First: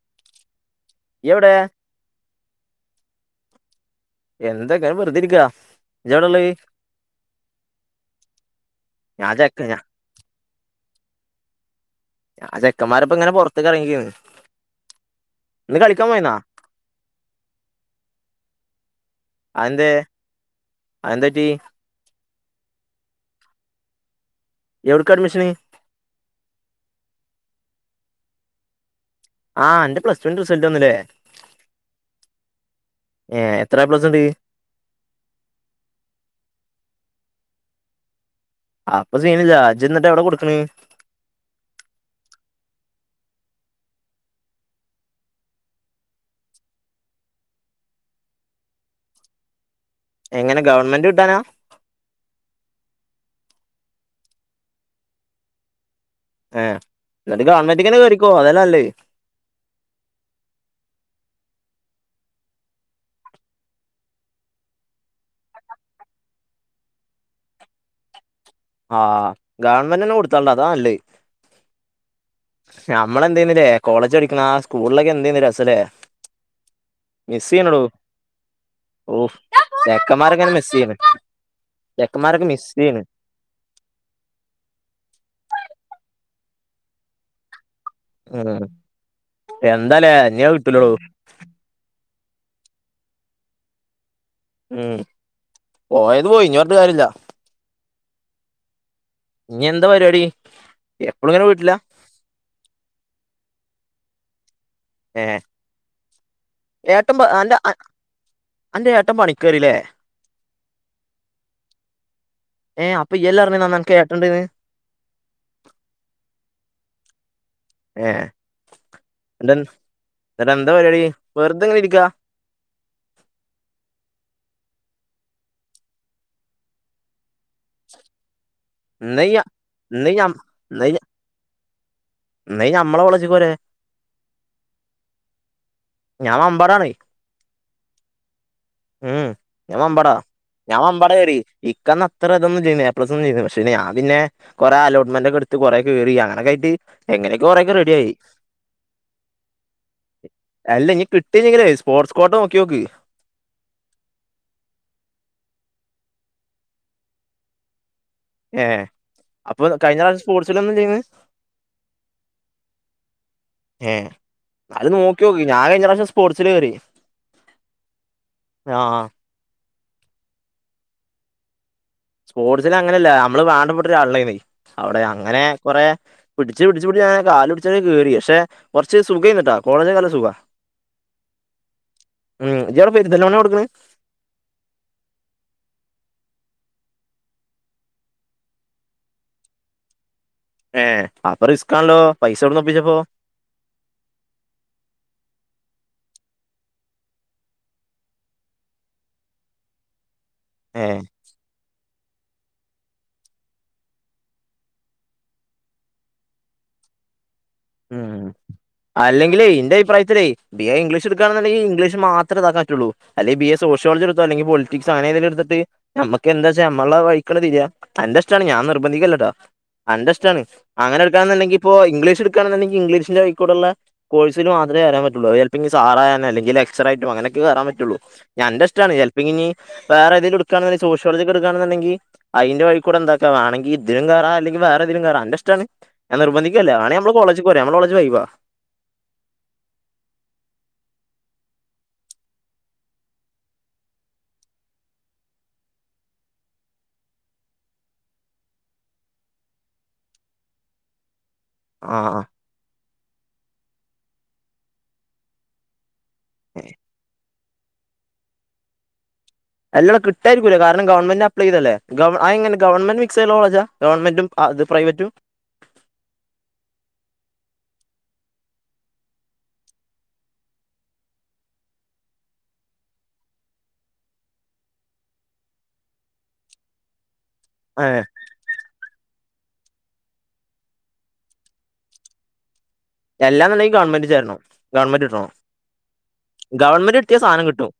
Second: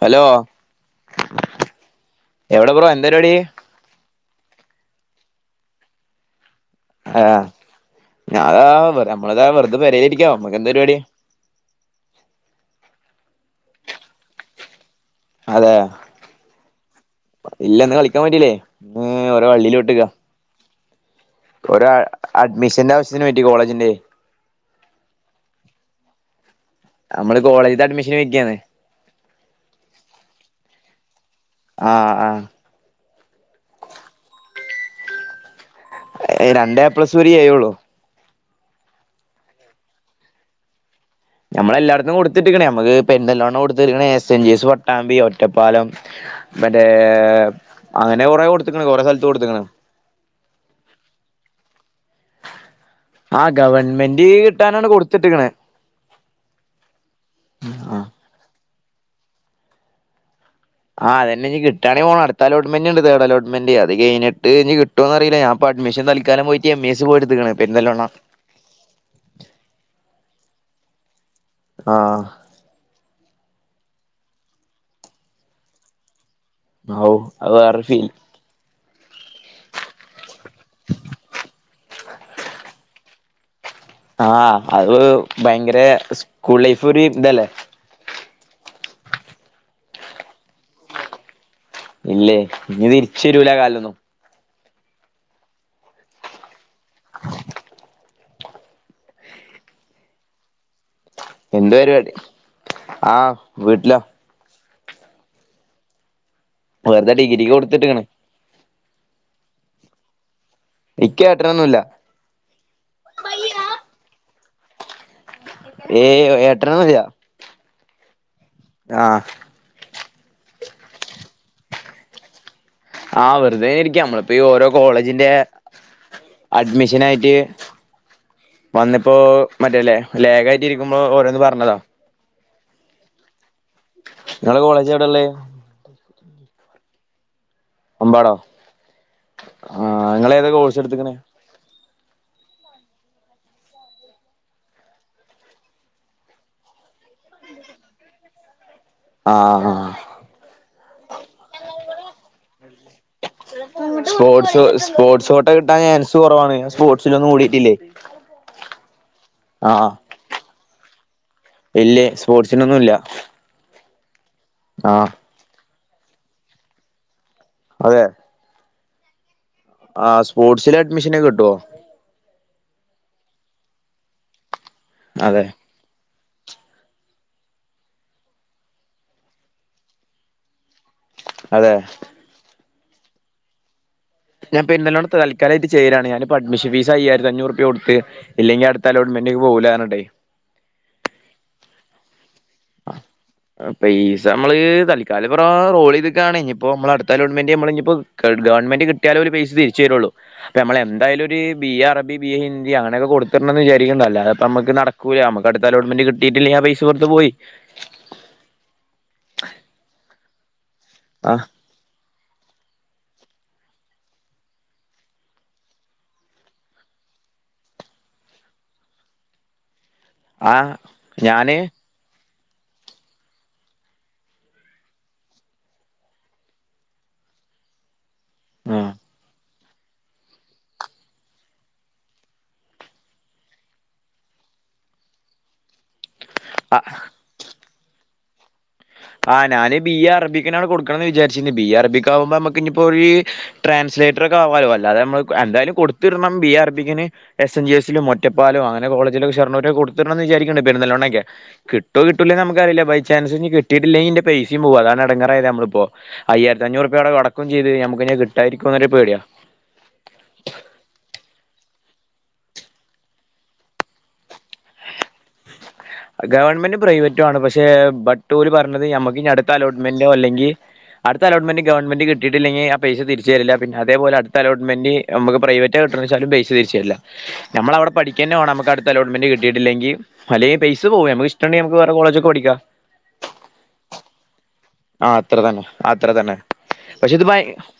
Hello നീ എവിടെ എവടെ ബ്രോ എന്തരിവാടി എന്താ ഇങ്ങനെ വെറ്തേ ഇരിക്കാ ഇജ്ജ് എവടെ ഇളളത് ആഹ് ഞാതാ വെ ഞാൻ നമ്മളതാ ചെക്ക ഞാ വെറുതെ പേരെലിരിക്കാ നമ്മുക്കെന്താ പരിവാടി ഞാ ചെക്കമ്മാരൊപ്പം ഇങ്ങനെ പൊറത്ത്ക്ക് കറങ്ങിക്കേന്ന് അതേ ഇല്ലന്ന് കളിക്കാപറ്റില്ലേ ഇന്ന് ഓരോ വള്ളീൽ പെട്ട്ക അന്തെറ്റി ഒര അഡ്മിഷൻ്റെ ആവിശ്യതിനെ പറ്റി കോളജിൻ്റെ എവിഡെക്കട്മിഷന്? നമ്മള് കോളേജിൽ അഡ്മിഷന് നിക്കയാണ് ആഹ് അന്റെ പ്ലസ് ടു വിന്റെ റിസൾട്ട് വന്നില്ലേ? ആഹ് ആഹ് ഏ എത്ര എ പ്ലസ് ഉണ്ട്? രണ്ടേപ്ലസ് ഒരു എ യുള്ളു അപ്പൊ സീന ഇജി എന്നിട്ട് എവിടെ കൊടുക്കണണ്? നമ്മള എല്ലായിടത്തും കൊടുത്തിട്ടിരിക്കണേ നമ്മുക്ക് പെരിന്തല്ലണ്ണം കൊടുത്തിരിക്കണ S N G S, Pattambi, Ottapalam, മറ്റേ അങ്ങനെ കൊറെ കൊടുത്തക്കണ് കൊറെ സ്ഥലത്ത് കൊടുത്തക്കണ്. എങ്ങനെ ഗവൺമെന്റ് കിട്ടാനാ? ആ് ഗവൺമെന്റ് കിട്ടാനാണ് കൊടുത്തിടേക്കാണ്. ആഹ് എന്നിട്ട് ആഹ് ഗവൺമെന്റിങ്ങെ കറിക്കോ അതല്ലേ നല്ലത്. ആ അതന്നെനി കിട്ടയാണങ്ക പോണം അടുത്ത അലോട്ട്മെന്റ്ണ്ട്. തേഡ അലോട്ട്മെന്റ് അത് കഴഞ്ഞിട്ട് ട്ടോന്ന്റിയില്ലഞാപ്പ അഡ്മിഷൻ തൽക്കാലം പോയിട്ട എം. എ. സി പോയി എടുത്തുകിണ് പെരിന്തൽമണ്ണ. ആഹ് ഗവൺമെന്റിന്നെ കൊടുത്താലുണ്ട് അതാ നല്ലേ ആഹ് നമ്മള് എന്തെനില്ലേ കോളേജ് പഠിക്കുന്ന സ്കൂളിലൊക്കെ എന്തെന്ന് രസല്ലെ. ഔ മിസ്സ് അത് ചെയ്യുനേടോ വേറെ ഫീൽ ഓഫ് ചെക്കമറൊക്കെ ഇങ്ങനെ മിസ്സെയ്യന് ചെക്കമാർക്കെ മിസ്സെയ്യൺ. ആഹ് അത് ഭയങ്കര സ്കൂൾ ലൈഫ് ഒരു ഇതല്ലേ. ആഹ് എന്താലേ ഇനി അത് കിട്ടുല്ലഡോ. ഇല്ലേ ഇനി തിരിച്ചു വരൂല ആ കാലൊന്നും. ഉം പോയത് പോയി ഇനി പറഞ്ഞിട്ട് കാര്യില്ല. ഇനി എന്താ പരിപാടി? എപ്പോഴും എന്ത് പരിപാടി ആഹ് വീട്ടില. ഏ വെറുതെ ഏട്ടൻ ഡിഗ്രിക്ക് ആ കൊടുത്തിട്ട്ക്ക്ണ് ആൻ്റെ ഏട്ടൻ പണിക്കേറിയല്ലേ? എൻക് ഏട്ടൻ ഒന്നുല്ലാ. ഏ അപ്പൊ ഈ അല്ലെ പറഞ്ഞേ അനക്ക് ഏട്ടൻ ഇണ്ടെന്ന് ഏയ് ഏട്ടൻ ഒന്നുല്ലാ ഏ [unintelligible] എന്താ പരിപാടി വെറുത എങ്ങനെ ഇരിക്കാ? ആ വെറുതെ ഇരിക്കാ നമ്മളപ്പോ ഈ ഓരോ കോളേജിന്റെ അഡ്മിഷൻ ആയിട്ട് വന്നിപ്പോ ഇന്ന് ഇയ്യ് മറ്റല്ലേ ഇന്ന് ഇയ്യ് ലാഗ് ആയിട്ട് ഇ രിക്കുമ്പോ ഓരോന്ന് പറഞ്ഞതാ. എന്ന ഈ നമ്മളെ കോളേജിക്ക് പോരെ. നിങ്ങളെ കോളേജ് എവിടെ ഉള്ളേ? ഞാൻ മമ്പാടന് അമ്പാടോ ഉം ഞൻ ആ മാംപടാ നിങ്ങള് ഏതാ കോഴ്സ് ഞാൻ മാംപട എടുത്തക്കണേ കേറിയെ. ഇക്കന്ന് അത്ര ഇതൊന്നും ചെയ്യുന്നു പ്ലസ് ഒന്ന ഇല്ലന് പക്ഷെ ഞാ പിന്നെ കുറെ അലോട്ട്മെന്റ ഒക്കെ എടുത്ത് കൊറെ കേറി അങ്ങനെ ഒക്കെ ആയിട്ട്ങ്ങനെയൊക്കെറെേ ഒക്കെറെഡിയായി. ആഹ് ആഹ് അല്ല ഇനി കിട്ടിഞ്ഞെങ്കേ സ്പോർട്സ് കോട്ട നോക്കി നോക്ക്. സ്പോർട്സ് സ്പോർട്സ് കോട്ട കിട്ടാൻ ചാൻസ് കുറവാണ്. ഞാൻ സ്പോർട്സിലൊന്നും കൂടിയിട്ടില്ലേ. ഏ അപ്പൊ ആ കഴിഞ്ഞ പ്രാവശ്യം സ്പോർട്സില ഒന്നും ചെയ്യന്ന് ഇല്ലേ സ്പോർട്സിനൊന്നുംല്ല ഏ അത് നോക്കി നോക്ക്. ഞാൻ കഴിഞ്ഞ പ്രാവശ്യം സ്പോർട്സില് കേറി. അതെ ആഹ് ആ സ്പോട്ട്സിൽ അഡ്മിഷൻ ഒക്കെ കിട്ടുവോ? സ്പോർട്സസിൽ അങ്ങനെയല്ല നമ്മള് വേണ്ട പെട്ട ഒരാള് ഉണ്ടായിരിന് അവിടെ അങ്ങനെ അതെ കുറെ പിടിച്ച് പിടിച്ച് പിടിച്ച് അങ്ങനെ കാലുപിടിച്ചൊക്കെ കേറി പക്ഷെ കുറച്ച് സുഖമായിരുന്നുട്ട കോളേജൊക്കെ നല്ല സുഖാ. അതെ. ഉം ജ്ജവിടെ പെരിന്തൽമണ്ണ കൊടുക്കുന്നെ? ഞാൻ പെരിന്തൽമണ്ണെപ്പ തൽക്കാലായിട്ട് ചേര്വാണ് ഞാനിപ്പ അഡ്മഷൻ ഫീസായി അയ്യായിരത്തിയന്നൂർ രുപ കൊടുത്ത്. ഇല്ലെങ്കി അടുത്തലോട്മെന്റിലേക്ക് പോവൂല്ലാറഞ്ഞിട്ടേ ഏ അപ്പ റിസ്കാണല്ലോ പൈസ എവിടന്ന് ഒപ്പിച്ചപ്പോ? പൈസമ്മള് തൽക്കാലിപ്പോ റോ റോളിങ്ങൊക്കാണ് ഇഞിപ്പോ നമ്മളടുത്ത അലോട്ട്മെന്റ് നമ്മള്ഇപ്പൊ ഇനിപ്പോ ഒ ഗവൺമെന്റി കിട്ടിയാലേ ഓരു പൈസ തിരിച്ചുരുള്ളൂ അപ്പ നമ്മള ഏ എന്തായാലും ഒരു ബിഎ അറബി ബി എ ഹിന്ദി അങ്ങനൊക്കെ കൊടുത്തിട്ടൊണ്ടന്ന് വിചാരിക്കണ്ട് അല്ലാതിപ്പ നമ്മക്ക് നടക്കൂല നമുക്കടുത്ത അലോട്മെന്റ് കിട്ടിയിട്ടില്ലെങ്കി ആ പൈസ വെർതെ പോയി ഉം അല്ലെങ്കിലേ ഇന്റഭിപ്രായത്തിലെ ബി എ ഇംഗ്ലീഷ് ആ എടുക്കാണെന്നുണ്ടെങ്കിൽ ഇംഗ്ലീഷ് മാത്രേതാക്കാൻ റ്റുള്ളൂ അല്ലേ ബി എ സോഷ്യോളജി എടുത്തോ അല്ലെ പോളിറ്റിക്സ് അങ്ങനെയെതേലും എടുത്തിട്ട് മ്മക്ക് എന്താച്ചാ നമ്മളെ വഴിക്കങ്ങട് തിരിയാ അന്റെഷ്ടാണ് ഞാൻ നിർബന്ധിക്കല്ലട്ടോ അന്റെ ഇ്ഷ്ടം ടാണ് ആ അങ്ങനെ ഞാന് എടുക്കാണെന്നുണ്ടെങ്കിപ്പോ ഇംഗ്ലീഷ് എടുക്കാണെന്നുണ്ടെങ്കി ഇംഗ്ലീഷിന്റെ വഴിക്കൂടൊള്ള കോഴ്സിനു മാത്രേ കേറാൻ പറ്റുള്ളൂ അത് ചെല്പിനി സാറാകാനോ അല്ലെങ്കിൽ ലക്ചറർ ആയിട്ടും അങ്ങനൊക്കെ കേറാൻ പറ്റുള്ളൂ. ആ അന്റിഷ്ടാണ് ചെലപ്പിനി വേറേതേലും എടുക്കാണെങ്കി സോഷ്യോളജിയൊക്കെ എടുക്കുവാണെന്നൊണ്ടെങ്കി അതിന്റെ വഴി കൂടെ എന്താക്കാ വേണെങ്കി ഇതിലും കേറാ അല്ലെങ്കി വേറെതിലും കേറാം അന്റിഷ്ടാണ് ഞാൻ നിർബന്ധിക്ക്വല്ല ആ വേണേ മ്മടെ കോളേജിൽ പോരേ മ്മടെ കോളേജ് വൈബാ ആ ഞാന് ബി എ അറബിക്കിനാണ് കൊടുക്കണന്ന് വിചാരിച്ചിരിക്കുന്നെ ബി എ അറബിക്കാവുമ്പോ നമുക്കിനിയിപ്പോരു ട്രാൻസ്‌ലേറ്റർ ഒക്കെ ആവാലോ അല്ലാതെ നമ്മള് എന്തായാലും കൊടുത്തിടണം ബി എ അറബികിന് എസ് എൻ ജി എസിലും ഒറ്റപ്പാലോം അങ്ങനെ കോളേജില് ഷോർണൂരൊക്കെ കൊടുത്തിട്ടൊണ്ടെന്നു വിചാരിക്കുന്നു പെരിന്തൽമണ്ണേക്കെ ആ കിട്ടുവോ കിട്ടൂല്ലേ നമുക്കറില്ല ബൈ ചാൻസിനി കിട്ടിയിട്ടില്ലെങ്കി ഇന്റെ പൈസയും പോവും അതാണെടങ്ങേറായത് നമ്മളിപ്പോ അയ്യായിരത്തി അഞ്ഞൂറുപ്യ അവിടെ അടക്കേം ചെയ്ത് നമുക്കിനി കിട്ടാതിരിക്കൊന്നൊരു പേടിയാണ് അല്ലെടാ കിട്ടാതിരിക്കൂല കാരണം ഗവൺമെന്റപ്ലൈ ചെയ്തല്ലേ അതെങ്ങനെ ഗവൺമെന്റ് മിക്‌സായുള്ള കോളേജാ? ഗവൺമെൻറും അത് പ്രൈവറ്റും? ഗവൺമെന്റും പ്രൈവറ്റും ആണ് പക്ഷെ ബട്ടൂര് പറഞ്ഞത് നമക്കിനി അടുത്ത അലോട്ട്മെന്റോ അല്ലെങ്കി അടുത്തലോട്ട്മെന്റ് ഗവണ്മെന്റി കിട്ടിയിട്ടില്ലെങ്കി ആ പൈസ തിരിച്ചു തരില്ല പിന്നെ അതേപോലെ അടുത്തലോട്ട്മെന്റ് നമുക്ക് പ്രൈവറ്റാ കിട്ടുന്നച്ചാലും പൈസ തിരിച്ചുതരില്ല ഏ നമ്മളവിടെ പഠിക്കന്നെ വേണം നമുക്കടുത്ത അലോട്ട്മെന്റ് കിട്ടിയിട്ടില്ലെങ്കി അല്ലേ ഈ പൈസ് സ പോവും നമ്മക്കിഷ്ട്ടൊണ്ടേ നമ്മക്ക് വേറെ കോളേജൊക്കെ പഠിക്കാം എല്ലാന്നണ്ടെങ്കി ഗവൺമെന്റി ചേരണം ഗവൺമെന്റ് ആ കിട്ടണം അത്ര തന്നെ അത്ര തന്നെ ഗവൺമെന്റ് പക്ഷെ കിട്ടിയ ഇത് ഭയ് സാധനം കിട്ടും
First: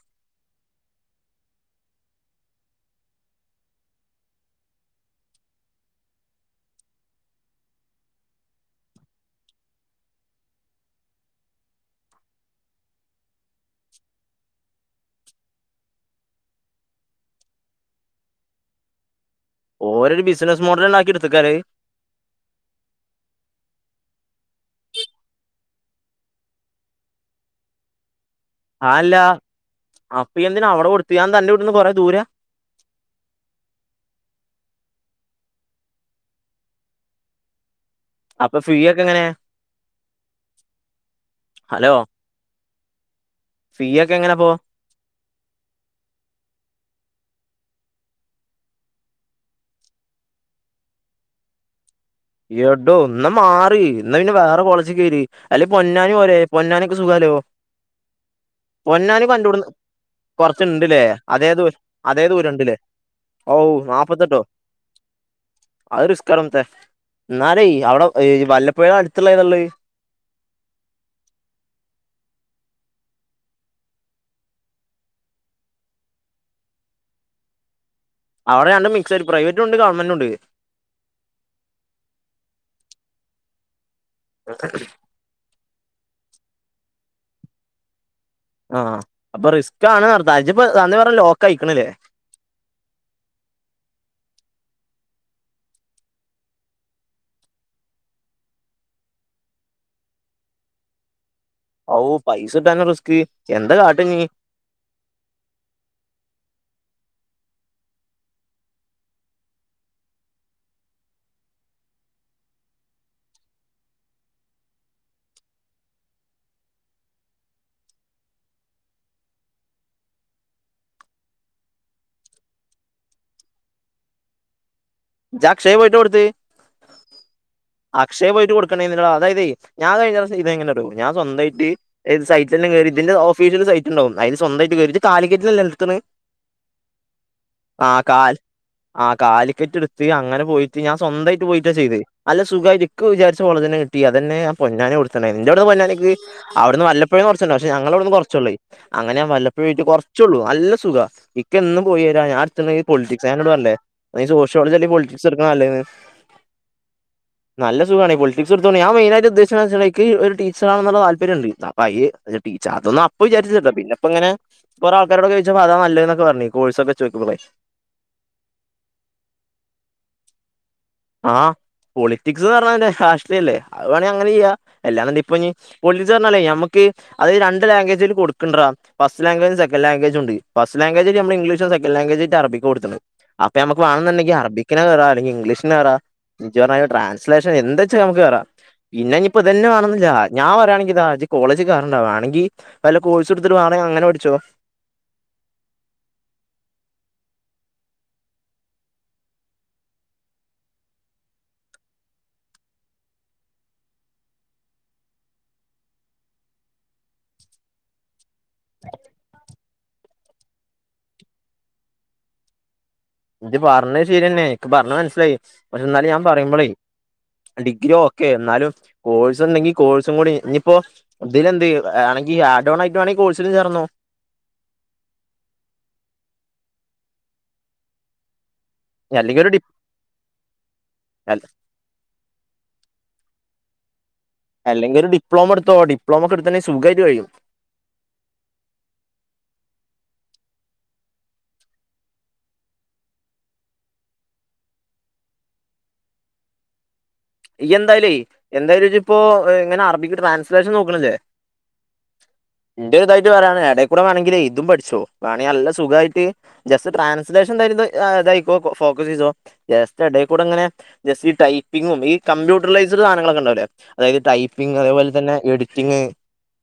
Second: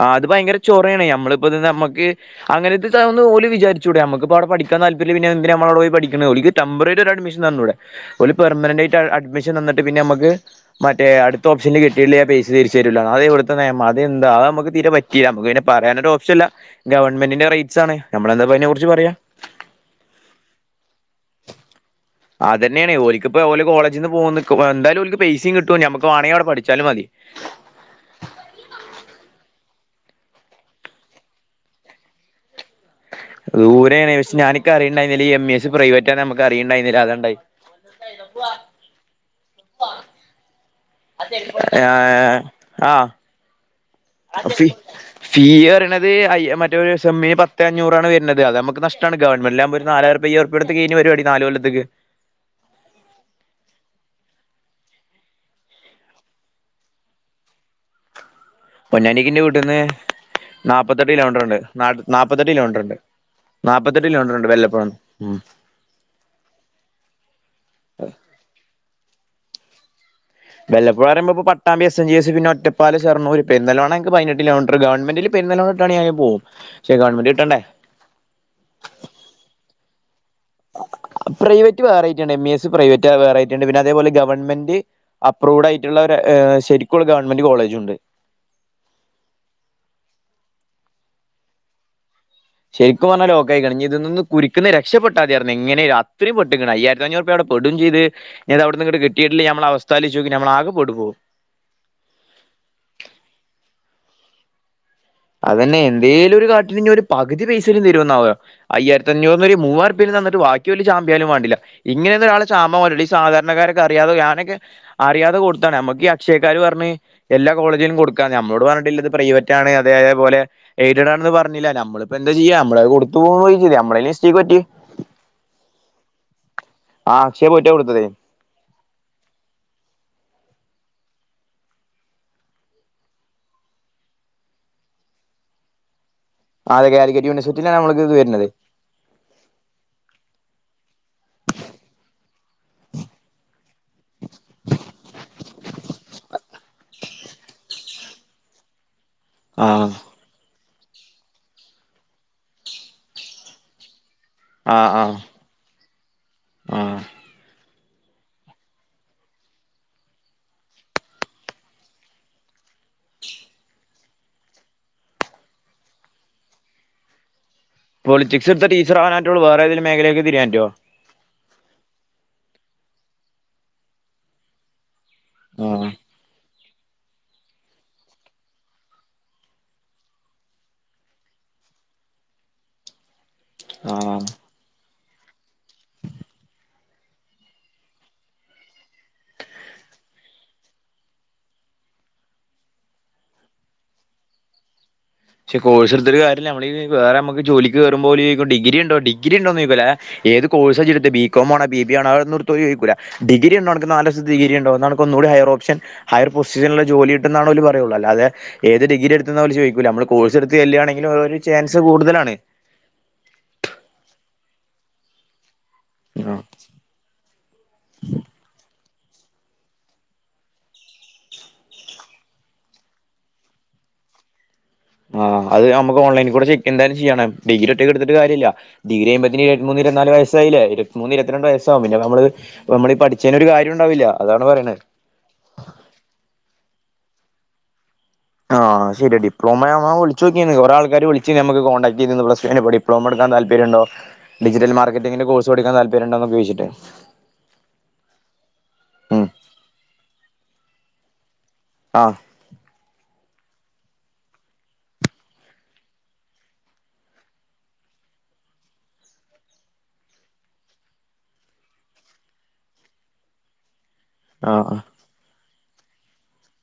ആ അത് ഭയങ്കര ചൊറയാണെ നമ്മളിപ്പ ഇതു നമ്മക്ക് അങ്ങനത്തിതാവൂന്ന് ഓല് വിചരിച്ചൂടെ മ്മക്കിപ്പോ അവിടെ പഠിക്കാൻ താല്പര്യല്ലേ പിന്നെ എന്തിനാ നമ്മളവിടെ പോയി പഠിക്കുന്നത് ഓല്ക്കു ടെംമ്പററി ഒരഡ്മിഷൻ തന്നൂടെ ഓല് പെർമനന്റ് ആയിട്ട് അഡ്മിഷൻ തന്നിട്ട് പിന്നെ നമ്മക്ക് മറ്റേ അടുത്ത ഓപ്ഷനില് കിട്ടീല്ലേ ആ പൈസ തിരിച്ചു തരൂല്ലാന്ന് അതെവിടുത്തെ നെയമാ അതെന്താ അത് മ്മക്ക് തീരെ പറ്റ് ല്ല നമുക്ക് പിന്നെ പറയാനൊരോപ്ഷനില്ല ഗവൺമെന്റിന്റെ റീച്ചാണ് നമ്മളെന്താപ്പതിനെക്കുറിച്ച് പറയാ ഓലൊരു ബിസിനസ് മോഡല്ലാക്കി ഇട്ത്തക്കാലത് അതന്നെയാണ് ഓലുക്കിപ്പോ ഓല് കോളേജിന്ന് പോക്വോ നിക്കോ എന്തായാലുംക്ക് പൈസയും കിട്ടും ഞമ്മുക്ക് വേണേങ്കി അവിടെ പഠിച്ചാലും മതി ആല്ല അപ്പൊ എന്തിന അവിടെ കൊടുത്ത് അത് എൻത അന്റെ വീട്ട്ന്ന് കൊറേ ദൂരാ? ദൂരെയാണ് ക്ഷേ ഞാനിക്ക അറിയണുണ്ടായിരുന്നില്ലീ എം ഇ എസ് പ്രൈവറ്റാന്നു നമ്മുക്കറിയണുണ്ടായിരുന്നില്ല അതാണണ്ടായെ അപ്പൊ ഫീ ഒക്കെ എങ്ങനെയാ? ഏ ഹലോ ആ ഫീ എക് അ ഫി ഫീ പറയണത് അ മറ്റേരു സെമ്മിന് പത്ത് അഞ്ഞൂറാണ് വരുന്നത് അത് നമുക്ക് നഷ് ട്ടാണ് ഗവമെന്റിലാകുമ്പ ഒരു നാലായിരറുപ്യ അയ്യായിരറുപ്യ കൊടുത്ത കൈഞ്ഞു പരിപാടി നാലുകൊല്ലത്തേക്ക് എടോ എന്ന മാറ് എന്നാ പിന്നെ വേറെ കോളേജി കേറ് [unintelligible] പൊന്നാനി പോരേ പൊന്നാനിയൊക്കെ സുഖാല്ലോ പൊന്നാനീക്ക് ഇന്റെ വീട്ടിന്ന് കൊറച്ചുണ്ട്ല്ലേ നാല്പത്തെട്ട് അതേ കിലോമീറ്റർണ്ട് ദൂ അതേ നാപ്പത്തി ദൂരം എട്ട് ഉണ്ടല്ലേ കിലോമീറ്റർ ഉണ്ട് ഓ നാൽപതെട്ട് നാപ്പത്തെട്ടോ കിലോമീറ്ററുണ്ട് വല്ലപ്പുഴന്ന് ഉം അത് റിസ്കാണ് മുത്തേ എന്നാലേയ് അവിടെ വല്ലപ്പുഴ അടുത്തുള്ള ഏതാള്ളത് വല്ലപ്പുഴ പറയുമ്പോ ഇപ്പോ Pattambi S N G S പിന്നെ ഒറ്റപ്പാലം ഷൊർണുർ പെരുന്തൽമണ്ണ ഇക്ക് പതിനെട്ട് കിലോമീറ്റർ ഗവൺെമെന്റില് പെരിന്തൽമണ്ണ കിട്ടണേൽ ഞാൻ പോവും പക്ഷെ ഗവൺമെന്റ് കിട്ടണ്ടേ അവടെ രണ്ടും മിക്സ് ആയിട്ട് പ്രൈവറ്റും ഉണ്ട് ഗവണ്മെന്റും ഉണ്ട് പ്രൈവറ്റ് വേറെ ആയിട്ടാണ് എം ഇ എസ് പ്രൈവറ്റ് വേറെ ആയിട്ടുണ്ട് പിന്നെ അതേപോലെ ഗവൺമെന്റ് അപ്രൂവ്ഡ് ആയിട്ടുള്ള ഒരു ഏ ശരിക്കുള്ള ഗവൺമെന്റ് കോളേജ് ഉണ്ട് ആഹ് അപ്പൊ റിസ്കാണ് അർഥം ഇജ്ജ്പ്പൊ അന്ന് കുറേ ലോക്ക് ആയിക്കുണുല്ലേ ശരിക്കും പറഞ്ഞാ ലോക്കായികാണ് എനി ഇതിന്നൊന്ന് കുരിക്ക്ന്ന് രക്ഷപ്പെട്ടാമതിയായിരുന്നു എങ്ങനെലും അത്രയും പെട്ട്കുണൂ അയ്യായിരതഞ്ഞൂർപ്യ അവടെ പെടും ചെയ്ത് ഇനി അത് അവിടന്ന് ഇങ്ങട് കിട്ടിയിട്ടില്ലേൽ ഞമ്മളെ അവസ്ഥ ആലോയ്ചോക്ക് ഞമ്മൾ ആകെ [unintelligible] ഔപൈസ കിട്ടാനാ റിസ്ക് എന്താ കാട്ട ഇനി അതന്നെ എന്തെങ്കിലും [unintelligible] ഒരു പകുതി പൈസയെങ്കിലും തരോന്നാവോ അയ്യായിരതിയഞ്ഞൂറിൽ ഒരു മുവ്വായിരം രൂപ തന്നിട്ട് ബാക്കി ഓല് ചാമ്പിയാലും വേണ്ടില്ല ഇങ്ങനെയൊന്നും ഒരാളെ ചാമ്പാൻപറ്റില്ല ഈ സാധാരണക്കാരൊക്കെ അറിയാതെ ഞാനൊക്കെ അറിയാതെ കൊടുത്തതാണ് നമ്മക്ക് ഈ അക്ഷയക്കാര് പറഞ്ഞ് എല്ലാ കോളേജിലും കൊടുക്കാന്ന് നമ്മളോട് പറഞ്ഞിട്ടില്ല ഇത് പ്രൈവറ്റ് ആണ് അതേ അതേപോലെ എയ്തണവന് പറഞ്ഞില്ല നമ്മളപ്പോ എന്താ ചെയ്യാ നമ്മളത് കൊടുത്തു പോയി നമ്മൾ ടെ അടുത്ത്മിസ്റ്റേക്ക് പറ്റി ജ്ജ് അക്ഷയേൽ പോയിട്ടാ കൊട്ത്ത് ആ അക്ഷയ പോയിട്ടാ കൊടുത്തതേ അക്ഷയേൽ പോയിട്ട് കൊടു അതായത് ഞാൻ കഴിഞ്ഞ [unintelligible] അതായതെ ഞാൻ കഴിഞ്ഞ പ്രാവിശ്യം ചെയ്ത് ചെയ്തെന്നറിയോ ഞാൻ സ്വന്തമായിട്ട് [unintelligible] സൈറ്റില്ലാം കയറി ഇതിന്റെ ഓഫിഷ്യൽ സൈറ്റ് ഉണ്ടാകും അതിൽ സ്വന്തമായിട്ട് കയറീട്ട് ജ്ജ് കാലിക്കറ്റ് അല്ലേ നിർത്തണത് അതെ കാലിക്കറ്റ് യൂണിവേഴ്സിറ്റിയിലാണ് നമ്മുക്ക് ഇത് കാൽ വരുന്നത് ആ കാലിക്കറ്റ് അങ്ങനെ പോയിട്ട് ഞാൻ സ്വന്തമായിട്ട് പോയിട്ട ചെയ്ത് അല്ല സുഖമായിട്ട് ഇക്ക് വിചാരിച്ച പോലെത്തന്നെ കിട്ടി അതന്നെ ഞാൻ പൊന്നാനി കൊടുതിട്ടുണ്ടായിരുന്നു എന്റെ അവിടുന്ന് പൊന്നാനിക്ക് അവിടുന്ന് വല്ലപ്പുഴേന്ന് കുറച്ചുണ്ട് പക്ഷെ ഞങ്ങളവിടുന്ന് കുറച്ചുള്ളേയ് അങ്ങനെ ഞാൻ വല്ലപ്പോഴും ആ വീട്ടിൽ [unintelligible] കുറച്ചുള്ളു നല്ല സുഖ എന്നിക്കെന്നും പോയി വരാൻ ഞാൻ അടുത്തുണ്ടെങ്കി പൊലിറ്റിക്സ എന്നോട് പറഞ്ഞില്ലെ നീ [unintelligible] ആ [unintelligible] ആ പൊളിറ്റിക്സ് എടുക്കുന്നതാ നല്ലതെന്ന് ആ നല്ല സുഖമാണ് പൊളിറ്റിക്സ് [unintelligible] ഞാൻ മൈൻ ആയിട്ട് [unintelligible] ഇക്ക് ഒരു [unintelligible] തല്പര്യംണ്ട് [unintelligible] അതൊന്നും അപ്പൊ വിചാരിച്ചിട്ടില്ല പിന്ന ഇപ്പോ ഇങ്ങനെ കുറേ ആൾകാരോട് ചോയ്ച്ചപ്പോ അത നല്ലതെന്ന് ഒക്കെ [unintelligible] കോഴ്സക്കെ [unintelligible] പൊളിറ്റിക്സ് എടുത്ത ടീച്ചേറാകാനെ പറ്റുള്ളു വേറെ ഏതെങ്കിലും മേഖലേക്ക് തിരിയാൻ പറ്റോ ആഹ പോളിറ്റിക്സ് എന്ന് പറഞ്ഞാൽ [unintelligible] അത് വേണെങ്കിൽ അങ്ങനെ ചെയ്യ [unintelligible] ഇപ്പൊ [unintelligible] [unintelligible] ഞമ്മക്ക് അത് രണ്ട് ലാംഗ്വേജായ്ട്ട് [unintelligible] ഫസ്റ്റ് ലാംഗ്വേജും സെക്കൻഡ് ലാംഗ്വേജും ഉണ്ട് ഫസ്റ്റ് ലാംഗ്വേജ് [unintelligible] ഇംഗ്ലീഷും സെക്കന്റ്‌ ലാംഗ്വേജ് ആയിട്ട് അറബിക്കും കൊടുതിട്ടുണ്ട് അപ്പ നമുക്ക് ആ ആ വേണന്നുണ്ടെങ്കിൽ അറബിക്നു കേറ അല്ലങ്കിൽ ഇംഗ്ലീഷിന് [unintelligible] ട്രാൻസ്ലേഷൻ എന്താ വച്ചാ നമുക്ക് കേറാം പിന്നെ ഇനി ഇപ്പ ഇതന്നെ വേണെന്നില്ല ഞാൻ പറയാണെങ്കിൽ ഇതാ ഇജ്ജ് കോളേജിൽ കേറണ്ട വാണെങ്കി വല്ല കോഴസ് എടുത്തിട്ട് വേണേ അങ്ങന പഠിച്ചോ പക്ഷേ കോഴ്സ് എടുത്തിട്ടികാര്യല്ല നമ്മളീ വേറെ നമുക്ക് ജോലിക്കേറുമ്പോൾ ഓല് ചോയ്ക്കും ഡിഗ്രി ഉണ്ടോ [unintelligible] ഏത് കോഴ്സ് [unintelligible] ബി കോം ആണോ ബി ബി എ ആണോ [unintelligible] ചോദിക്കൂല ഡിഗ്ര ഉണ്ടോ അനക്ക് നാലുവർഷത്തെ ഡിഗ്രി ഉണ്ടോ എന്ന അനക് ഒന്നുകൂടെ ഹയർ ഓപ്ഷൻ ഹയർ പൊസിഷനുള്ള ജോലി [unintelligible] പറയുള്ളു അല്ലാതെ ഏത് ഡിഗ്രി എടുത്തുന്ന് ഓലു ചോയ്ക്കൂല നമ്മൾ കോഴ്സ് എടുത്ത് ചെല്ലണെങ്കിൽ [unintelligible] ചാൻസ് കൂടുതലാണ് [unintelligible] പറഞ്ഞത് ശരിയന്നെ എനിക്ക് പറഞ്ഞഞ് മനസ്സിലായി പക്ഷെ എന്നാൽ ഞാൻ ആ പറയുമ്പോളേയ് ഡിഗ്രി ഓക്കെ എന്നാലും കോഴ്സ് ഉണ്ടെങ്കി കോഴ്സും കൂടി ഇനിപ്പോ ഇതിലെന്ത് [unintelligible] [unintelligible] ആയിട്ട് വേണെങ്കിൽ കോഴ്സിൽ ചേർന്നോ ആഹ് അത് നമുക്ക്ഓലൈനിൽ കൂ ചെക്ക് എന്തായാലും ചെയ്യണം ഡിഗ്രി ഒറ്റക്ക് ഇട്ത്ത്ട്ട് കാര്യല്ല ഡിഗ്രികയ്യുമ്പോതിൻ അല്ലെങ്കിൽ ഒരു ഡി ഇരുബത്തി മൂന്ന് ഇരുബത്തി നാല് വയസായില്ലേ ഇരുപത്തി മൂന്ന് ഇരുപത്തി രണ്ട് വയസ് പ്പൊ നമ്മള് നമ്മളീ പഠിച്ചേൻ ഒരാ കാര്യ ഉണ്ടാവുല്ല അല്ലെങ്കിൽ ഒരു ഡിപ്ലമ ഇട്ത്തോ ഡിപ്ലമൊക്ക ഇട്ത്തൊ സുഖയിട്ട് കഴിയും ആഹ് ശരി ഡിപ്ലൊമ വ വിളിച്ചൊ ക്കിൻ കൊറെ ആൾക്കാര് വിളിച്ച് നമ്മക്ക് കോടാക്ട് ചെയ്യ്തിൻ പ്ലസ് ഡപ്ളൊമ ഇട്ക്കാൻ താൽപര്യണ്ടൊ ഡിജിറ്റൽ മാർക്കറ്റി കോഴ്സ് പഠിക്കാൻ താല്പര്ംണ്ടോന്നൊക്കെ ചോയിച്ച്ട്ട് ഇയ്യ എന്തായാലേയ് എന്തായാലും ചിപ്പോ ഉം ഇങ്ങനെ അറബിക്ക് ട്രാൻസ്ലേഷൻ നോക്ക്ണില്ലേ ആഹ് ഇന്റെ ഇതായിട്ട് പറയാണ് എട കൂടെ വേണെങ്കി ഇതും പഠിച്ചോ വേണെ അല്ല സുഖായിട്ട് ജസ്റ്റ് ട്രാൻസ്ലേഷൻ തര ഇതായിക്കോ ഫോക്കസ് ചെയ്തോ ജസ്റ്റ് ഇടയിൽ കൂടെ അങ്ങനെ ജസ്റ്റ് ഈ ടൈപ്പിങ്ങും ഈ കമ്പ്യൂട്ടറലൈസ്ഡ് സധങ്ങളൊക്കെ ഉണ്ടാവൂലേ അതായത് ആഹ് ടൈപ്പിംഗ് ആഹ് അതേപലെ തന്നെ എഡിറ്റിംഗ്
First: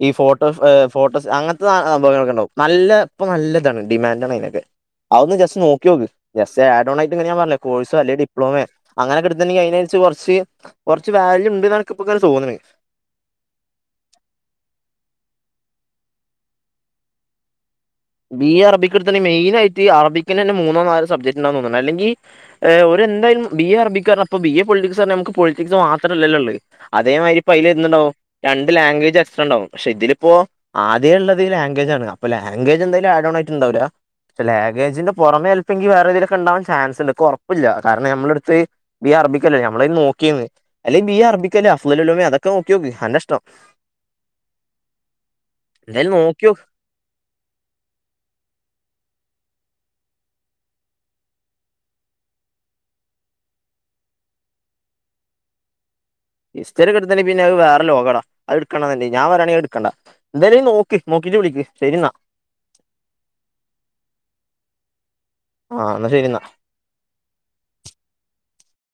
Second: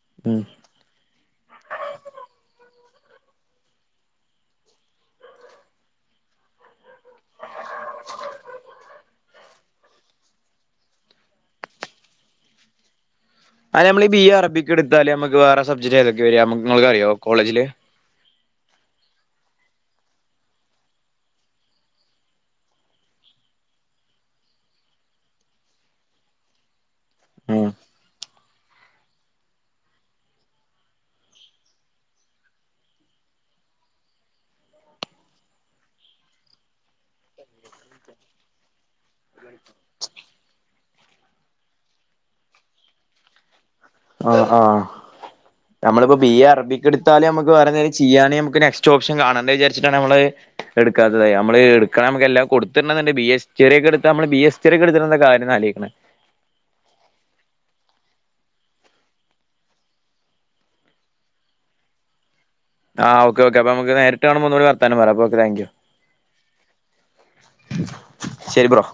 ഈ ഉം ഫോട്ടോ ഫോട്ടോസ് അങ്ങൻത്തെ സംഭവങ്ങളൊക്ക ഉണ്ടാവും നല്ല ഇപ്പൊ നല്ലതാണ് ഡിമാൻഡ് ആണ് അതിനൊക്കെ അതൊന്ന് ജസ്റ്റ് നോക്കി ഓക്ക് ജസ്റ്റ് ആഡോണായി ഞാ പറഞ്ഞ കോഴ്സോ അല്ലെ ഡിപ്ലോമ അങ്ങനെ ഒക്കെ എട്ത്ത്ണ്ടെങ്കി അതിനരിച്ച് കുറച്ച് കുറച്ച് വാല്യു ഉണ്ട് എന്നാണ് ഇൻക്ക് ഇപ്പൊക്കെ ഇങ്ങനെ തോന്ന്ണ് അതെ നമ്മള് ബി എ അറബിക്ക് എടുത്താല് നമ്മക്ക് വേറെ സബ്ജക്ട് ഏതൊക്കെ വരിക നിങ്ങൾക്ക് അറിയോ കോളേജില് ബി എ അറബിക്ക എടുത്താല് മെയിനായിയിട്ട് അറബിക്കി ലന്നെ മൂന്നോ നാലോ സബ്ബ്ക്ട് ഉണ്ടാവും തോന്നുണത് അല്ലങ്കിൽ ഓര് എന്തായാലും ബി എ അർബിക്കർഞ്ഞ അപ്പം ബി എ പൊളിറ്റിക്സ് പറഞ്ഞാ നമുക്ക് പൊളിറ്റിക്സ് മാത്രല്ലല്ലോള്ളത് അതേമാതിരി പ്പം അയിൽ ഉം എന്തുണ്ടാവും രണ്ട് ലാൻഗേജ് എക്സ്ട്രാ ണ്ടാവും പക്ഷെ ഇതിലിപ്പോ ആദ്യേ ള്ളത് ലാംഗ്വേജാ ആണ് അപ്പൊ ലാ ങ്കേജ് എന്തായാലും ആഡോൺ ആയിട്ട് ഉണ്ടാവൂല്ല പക്ഷെ ലാഗേജിന്റെ പുറമെ എൽപ്പംങ്കി വേറെ ഇതിലൊക്കെ ഉണ്ടാവാൻ ചാൻസ് ഉണ്ട് ഇൻക്ക് ഉറപ്പില്ല കാരണം നമ്മളെ എടുത്ത് ബി എ അറബിക്കല്ലേ നമ്മള അയ്ന് നോക്കിന്ന് അല്ലെങ്കി ബി അറബിക്കല്ലേ അഫ് ളലു ലൂമി അതൊക്കെ നോക്കി ഓക്ക് അന്റെ ഇഷ്ടം ആ ആഹ് എന്തായാലും നമ്മളിപ്പോ ബി എ നോക്കി അറബിക്ക് എടുത്ത് എത്താല് നമു വേര നേ ചെയ്യാ നെസ്റ്റ് ഓപ്ഷൻ ക്കണണ്ടന്ന് വിചാരിിട്ടാണ് നമ്മള് എടുക്കാത്തത് നമ്മള് എടുക്കണ നമുക്ക് എല്ലാം കൊടുത്ത്ടണന്ന് ണ്ടെങ്കി ബി എ ഹിസ്റ്റിയ ഒക്കെ എടുത്ത നമ്മള് ബി ഹിസ്റ്ററി ഒക്ക എടുത്ത് കാര്യം ആലോചിക്കുന്നേ ഹിസ്റ്ററി എട്ത്ത്ണ്ടങ്കി പിന്നെ അത് വേറെ ലോകടാ അത് എടുക്കണന്ന ഞൻ പറയാണെങ്കി അത് എടുക്കണ്ട എന്തായാലും നോക്കി നോക്കിട്ട് വിളികക്ക് ശരി എന്നാ ആ ഓക്കെ ഓക്കെ അപ്പൊ നമുക്ക് നേരിട്ട് കാണ് മ്പോ ഒന്ന് കൂടി വർത്താനം പറയാം അപ്പൊ ഓക്കെ താങ്ക് യു ആ എന്നാ ശരിന്നാ ശരി ബ്രോ